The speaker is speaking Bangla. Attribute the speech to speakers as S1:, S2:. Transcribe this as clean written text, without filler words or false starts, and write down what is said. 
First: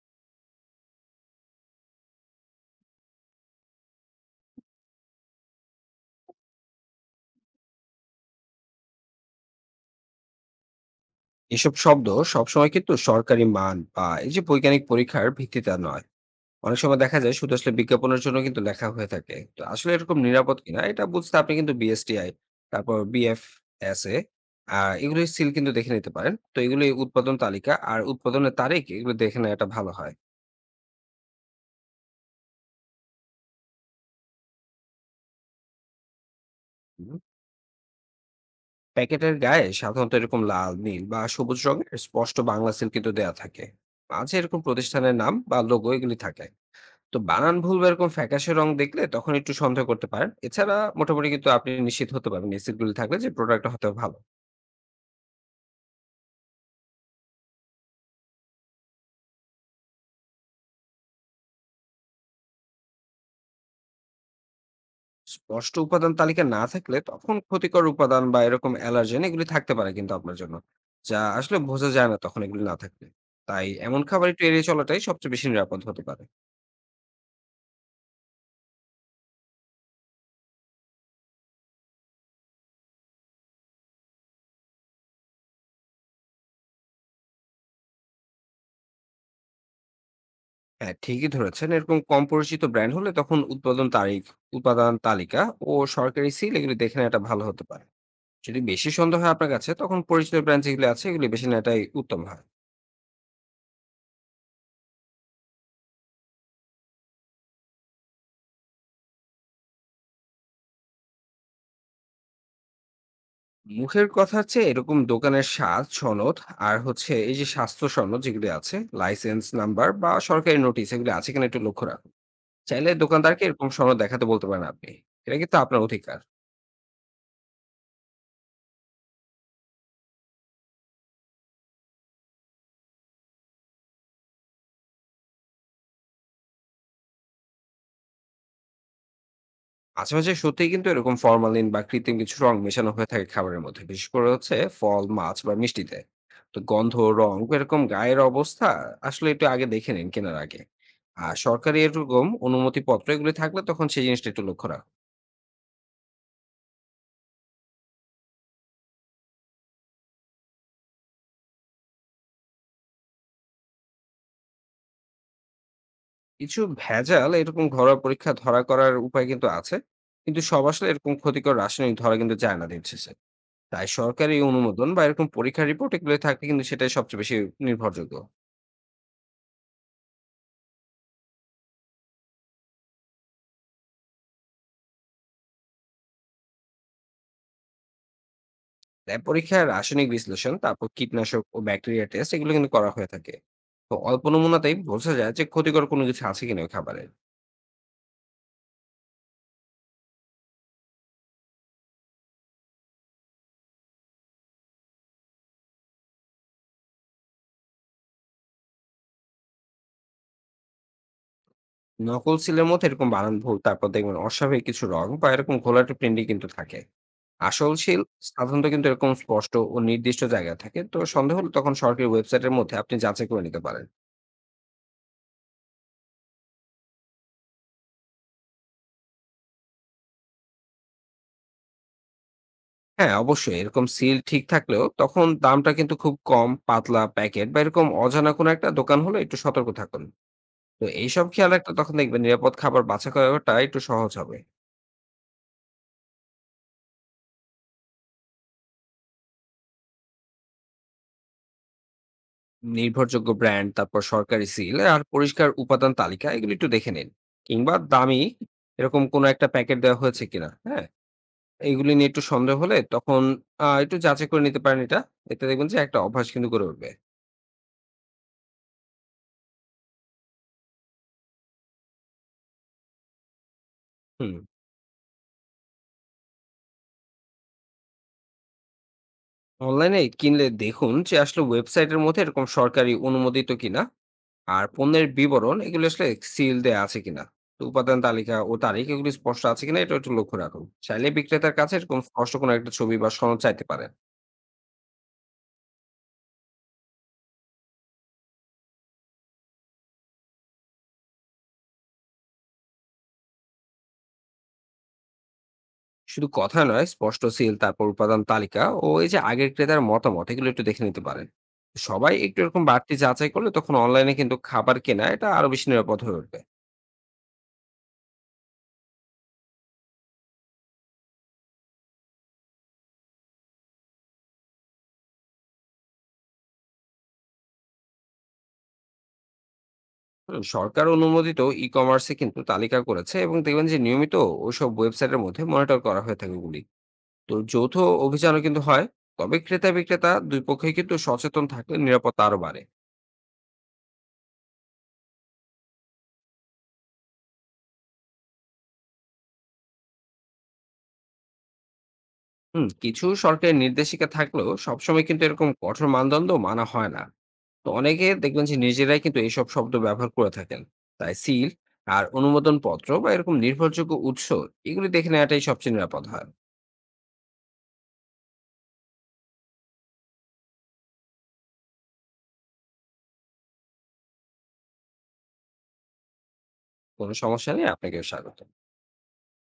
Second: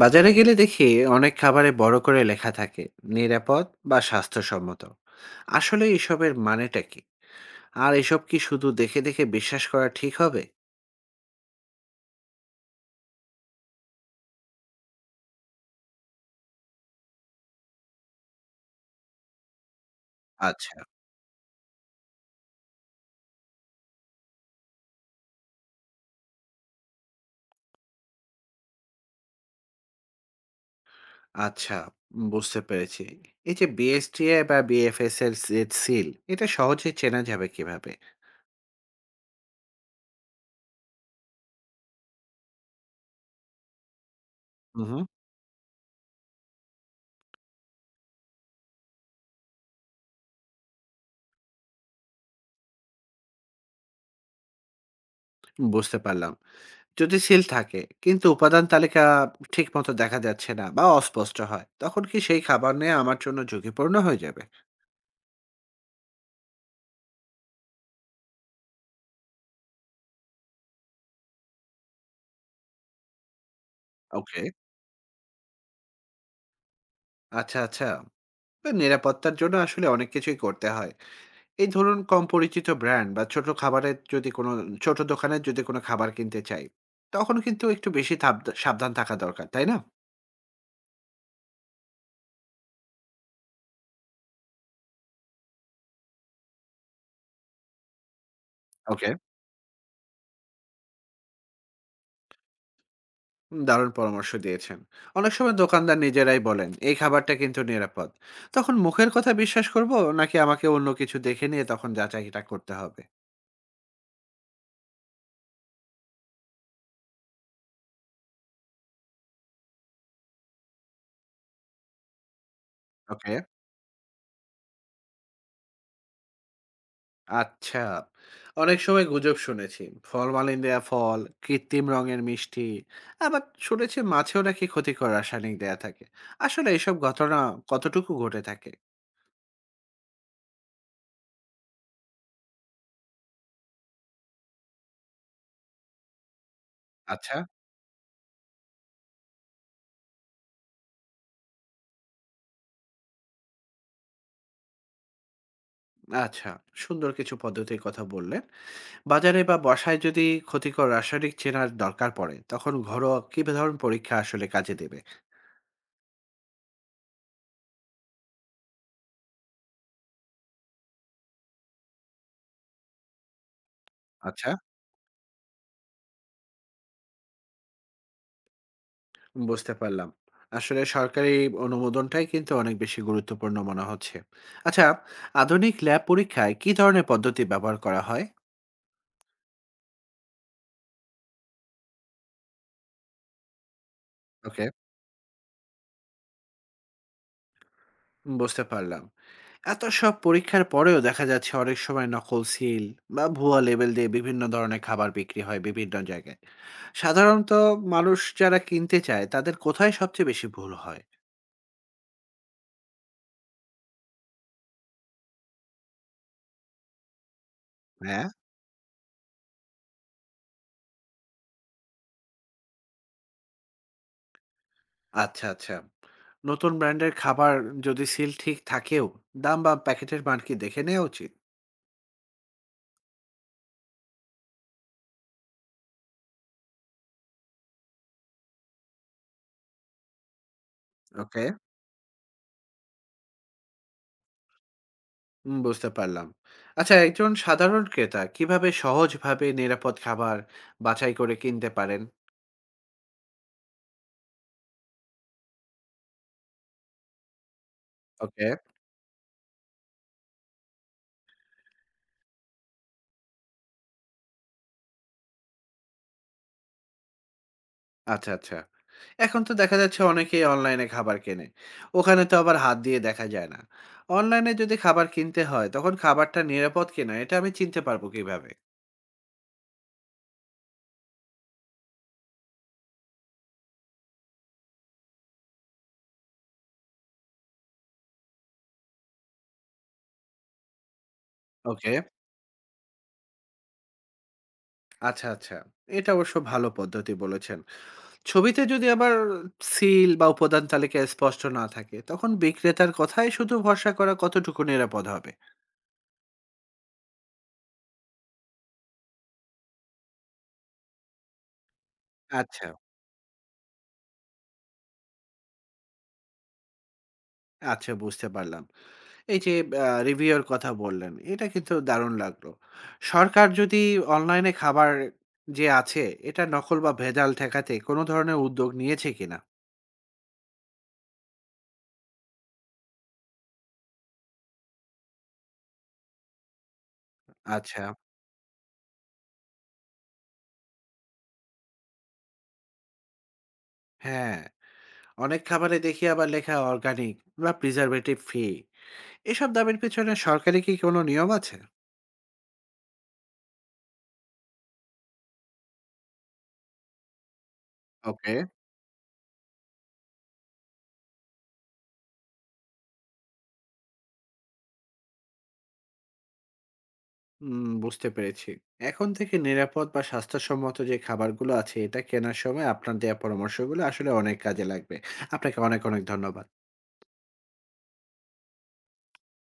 S1: বাজারে গেলে দেখি অনেক খাবারে বড় করে লেখা থাকে নিরাপদ বা স্বাস্থ্যসম্মত, আসলে এসবের মানেটা কি? আর এসব কি শুধু দেখে দেখে বিশ্বাস করা ঠিক হবে?
S2: এসব শব্দ সবসময় কিন্তু সরকারি মান বা এই যে বৈজ্ঞানিক পরীক্ষার ভিত্তিতে নয়। অনেক সময় দেখা যায় শুধু আসলে বিজ্ঞাপনের জন্য কিন্তু লেখা হয়ে থাকে, তো আসলে এরকম নিরাপদ
S1: আচ্ছা,
S2: কিনা এটা বুঝতে আপনি কিন্তু বিএসটিআই, তারপর বিএফএসএ আর এগুলো সিল কিন্তু দেখে নিতে পারেন। তো এগুলো উৎপাদন তালিকা আর উৎপাদনের তারিখ এগুলো দেখে নেওয়াটা ভালো হয়।
S1: আচ্ছা, বুঝতে পেরেছি। এই যে বিএসটিআই বা বিএফএস এর যে সিল, এটা সহজে
S2: হুম।
S1: চেনা যাবে কিভাবে?
S2: প্যাকেটের গায়ে সাধারণত এরকম লাল নীল বা সবুজ রঙের স্পষ্ট বাংলা সিল কিন্তু দেওয়া থাকে। মাঝে এরকম
S1: হুম,
S2: প্রতিষ্ঠানের নাম বা লোগো এগুলি থাকে। তো বানান ভুল বা এরকম ফ্যাকাশে রং দেখলে তখন একটু সন্দেহ করতে পারেন, এছাড়া মোটামুটি কিন্তু আপনি নিশ্চিত হতে পারবেন এসিডগুলি থাকলে যে প্রোডাক্টটা হতে ভালো।
S1: বুঝতে পারলাম। যদি সিল থাকে কিন্তু উপাদান তালিকা ঠিক মতো দেখা যাচ্ছে না বা অস্পষ্ট হয়, তখন কি সেই খাবার নিয়ে আমার জন্য ঝুঁকিপূর্ণ হয়ে যাবে?
S2: স্পষ্ট উপাদান তালিকা না থাকলে তখন ক্ষতিকর উপাদান বা এরকম অ্যালার্জেন এগুলি থাকতে পারে কিন্তু আপনার জন্য, যা আসলে বোঝা যায় না তখন এগুলি না থাকলে। তাই এমন খাবার একটু
S1: ওকে,
S2: এড়িয়ে চলাটাই সবচেয়ে বেশি নিরাপদ হতে পারে।
S1: আচ্ছা, আচ্ছা। তো নিরাপত্তার জন্য আসলে অনেক কিছুই করতে হয়। এই ধরুন কম পরিচিত ব্র্যান্ড বা ছোট খাবারের যদি কোনো ছোট দোকানের যদি কোনো খাবার কিনতে চাই, তখন কিন্তু একটু বেশি সাবধান থাকা দরকার, তাই না?
S2: হ্যাঁ ঠিকই ধরেছেন, এরকম কম পরিচিত ব্র্যান্ড হলে তখন উৎপাদন তারিখ, উপাদান তালিকা ও সরকারি সিল এগুলি দেখে নেওয়াটা ভালো হতে পারে। যদি বেশি
S1: ওকে,
S2: সন্দেহ হয় আপনার কাছে তখন পরিচিত ব্র্যান্ড যেগুলো আছে এগুলি বেশি নেওয়াটাই উত্তম হয়।
S1: দারুণ পরামর্শ দিয়েছেন। অনেক সময় দোকানদার নিজেরাই বলেন এই খাবারটা কিন্তু নিরাপদ, তখন মুখের কথা বিশ্বাস করব নাকি আমাকে অন্য কিছু দেখে নিয়ে তখন যাচাইটা করতে হবে?
S2: মুখের কথা হচ্ছে এরকম দোকানের স্বাদ সনদ, আর হচ্ছে এই যে স্বাস্থ্য সনদ যেগুলি আছে, লাইসেন্স নাম্বার বা সরকারি নোটিশ এগুলি আছে কিনা একটু লক্ষ্য রাখুন। চাইলে
S1: ওকে,
S2: দোকানদারকে এরকম সনদ দেখাতে বলতে পারেন আপনি। এটা কিন্তু আপনার অধিকার।
S1: আচ্ছা। অনেক সময় গুজব শুনেছি। ফরমালিন দেয়া ফল, কৃত্রিম রঙের মিষ্টি, আবার শুনেছি মাছেও নাকি ক্ষতিকর রাসায়নিক দেয়া থাকে। আসলে এসব ঘটনা কতটুকু ঘটে থাকে?
S2: মাঝে, মাঝে সত্যিই কিন্তু এরকম ফরমালিন বা কৃত্রিম কিছু রং মেশানো হয়ে থাকে খাবারের মধ্যে। বিশেষ করে হচ্ছে ফল, মাছ বা মিষ্টিতে। তো গন্ধ,
S1: আচ্ছা,
S2: রং এরকম গায়ের অবস্থা আসলে একটু আগে দেখে নিন কেনার আগে। আর সরকারি এরকম অনুমতিপত্র এগুলি থাকলে তখন সেই জিনিসটা একটু লক্ষ্য রাখুন।
S1: আচ্ছা। সুন্দর কিছু পদ্ধতির কথা বললেন। বাজারে বা বাসায় যদি ক্ষতিকর রাসায়নিক চেনার দরকার পড়ে, তখন ঘরোয়া কি ধরনের পরীক্ষা আসলে কাজে দেবে?
S2: কিছু ভেজাল এরকম ঘরোয়া পরীক্ষা ধরা করার উপায় কিন্তু আছে। কিন্তু সব আসলে এরকম ক্ষতিকর রাসায়নিক ধরা কিন্তু যায় না দিন শেষে। তাই সরকারি
S1: আচ্ছা,
S2: অনুমোদন বা এরকম পরীক্ষার রিপোর্ট এগুলো থাকলে কিন্তু সেটাই সবচেয়ে বেশি নির্ভরযোগ্য।
S1: বুঝতে পারলাম। আসলে সরকারি অনুমোদনটাই কিন্তু অনেক বেশি গুরুত্বপূর্ণ মনে হচ্ছে। আচ্ছা, আধুনিক ল্যাব পরীক্ষায় কি ধরনের পদ্ধতি ব্যবহার করা হয়?
S2: ল্যাব পরীক্ষায় রাসায়নিক বিশ্লেষণ, তারপর কীটনাশক ও ব্যাকটেরিয়া টেস্ট এগুলো কিন্তু করা হয়ে থাকে। তো অল্প
S1: ওকে,
S2: নমুনাতেই বোঝা যায় যে ক্ষতিকর কোনো কিছু আছে কিনা ওই খাবারে।
S1: বুঝতে পারলাম। এত সব পরীক্ষার পরেও দেখা যাচ্ছে অনেক সময় নকল সিল বা ভুয়া লেবেল দিয়ে বিভিন্ন ধরনের খাবার বিক্রি হয় বিভিন্ন জায়গায়। সাধারণত মানুষ যারা কিনতে চায় তাদের কোথায় সবচেয়ে বেশি ভুল হয়?
S2: নকল সিলের মধ্যে এরকম বানান ভুল, তারপর দেখবেন অস্বাভাবিক কিছু রং বা এরকম ঘোলাটে প্রিন্টিং কিন্তু থাকে। আসল সিল
S1: হ্যাঁ,
S2: সাধারণত কিন্তু এরকম স্পষ্ট ও নির্দিষ্ট জায়গায় থাকে, তো সন্দেহ হলে তখন সরকারি ওয়েবসাইটের মধ্যে আপনি যাচাই করে নিতে পারেন।
S1: আচ্ছা, আচ্ছা। নতুন ব্র্যান্ডের খাবার যদি সিল ঠিক থাকেও, দাম বা প্যাকেটের মান কি দেখে নেওয়া উচিত?
S2: হ্যাঁ অবশ্যই, এরকম সিল ঠিক থাকলেও তখন দামটা কিন্তু খুব কম, পাতলা প্যাকেট বা এরকম অজানা কোনো একটা দোকান হলে একটু সতর্ক থাকুন। তো এইসব
S1: ওকে,
S2: খেয়াল রাখলে তখন দেখবেন নিরাপদ খাবার বাছাই করাটা একটু সহজ হবে।
S1: বুঝতে পারলাম। আচ্ছা, একজন সাধারণ ক্রেতা কিভাবে সহজভাবে নিরাপদ খাবার বাছাই করে কিনতে পারেন?
S2: নির্ভরযোগ্য ব্র্যান্ড, তারপর সরকারি সিল আর পরিষ্কার উপাদান তালিকা এগুলো একটু দেখে নিন। কিংবা দামি
S1: ওকে,
S2: এরকম কোনো একটা প্যাকেট দেওয়া হয়েছে কিনা, হ্যাঁ? এগুলি নিয়ে একটু সন্দেহ হলে তখন একটু যাচাই করে নিতে পারেন এটা। এতে দেখবেন যে একটা অভ্যাস কিন্তু গড়ে উঠবে।
S1: আচ্ছা, আচ্ছা। এখন তো দেখা যাচ্ছে অনেকেই অনলাইনে খাবার কেনে। ওখানে তো আবার হাত দিয়ে দেখা যায় না।
S2: হুম।
S1: অনলাইনে যদি খাবার কিনতে হয় তখন খাবারটা নিরাপদ কিনা এটা আমি চিনতে পারবো কিভাবে?
S2: অনলাইনে কিনলে দেখুন যে আসলে ওয়েবসাইটের মধ্যে এরকম সরকারি অনুমোদিত কিনা। আর পণ্যের বিবরণ এগুলো আসলে সিল দেয়া আছে কিনা, তো উপাদান তালিকা ও তারিখ এগুলি স্পষ্ট আছে কিনা এটা একটু লক্ষ্য রাখুন। চাইলে বিক্রেতার কাছে
S1: ওকে,
S2: এরকম স্পষ্ট কোনো একটা ছবি বা সনদ চাইতে পারেন।
S1: আচ্ছা, আচ্ছা। এটা অবশ্য ভালো পদ্ধতি বলেছেন। ছবিতে যদি আবার সিল বা উপাদান তালিকা স্পষ্ট না থাকে, তখন বিক্রেতার কথায় শুধু ভরসা করা কতটুকু নিরাপদ হবে?
S2: শুধু কথা নয়, স্পষ্ট সিল, তারপর উপাদান তালিকা ও এই যে আগের ক্রেতার মতামত এগুলো একটু দেখে নিতে পারেন। সবাই একটু এরকম
S1: আচ্ছা,
S2: বাড়তি যাচাই করলে তখন অনলাইনে কিন্তু খাবার কেনা এটা আরো বেশি নিরাপদ হয়ে উঠবে।
S1: আচ্ছা, বুঝতে পারলাম। এই যে রিভিউ এর কথা বললেন, এটা কিন্তু দারুণ লাগলো। সরকার যদি অনলাইনে খাবার যে আছে, এটা নকল বা ভেজাল ঠেকাতে কোনো ধরনের উদ্যোগ নিয়েছে কিনা?
S2: সরকার অনুমোদিত ই কমার্সে কিন্তু তালিকা করেছে, এবং দেখবেন যে নিয়মিত ওইসব ওয়েবসাইটের মধ্যে মনিটর করা হয়ে থাকে ওগুলি। তো যৌথ
S1: আচ্ছা,
S2: অভিযানও কিন্তু হয়। তবে ক্রেতা বিক্রেতা দুই পক্ষই কিন্তু সচেতন থাকলে নিরাপত্তা আরো বাড়ে।
S1: হ্যাঁ। অনেক খাবারে দেখি আবার লেখা অর্গানিক বা প্রিজারভেটিভ ফ্রি। এসব দামের পেছনে সরকারি কি কোনো নিয়ম আছে?
S2: কিছু সরকারি নির্দেশিকা থাকলেও সবসময় কিন্তু এরকম কঠোর মানদণ্ড মানা হয় না। তো অনেকে
S1: ওকে,
S2: দেখবেন যে নিজেরাই কিন্তু এইসব শব্দ ব্যবহার করে থাকেন। তাই সিল আর অনুমোদন পত্র বা এরকম নির্ভরযোগ্য উৎস এগুলি দেখে নেওয়াটাই সবচেয়ে নিরাপদ হয়।
S1: বুঝতে পেরেছি। এখন থেকে নিরাপদ বা স্বাস্থ্যসম্মত যে খাবারগুলো আছে, এটা কেনার সময় আপনার দেয়া পরামর্শগুলো আসলে অনেক কাজে লাগবে। আপনাকে অনেক, অনেক ধন্যবাদ।
S2: কোনো সমস্যা নেই, আপনাকেও স্বাগত।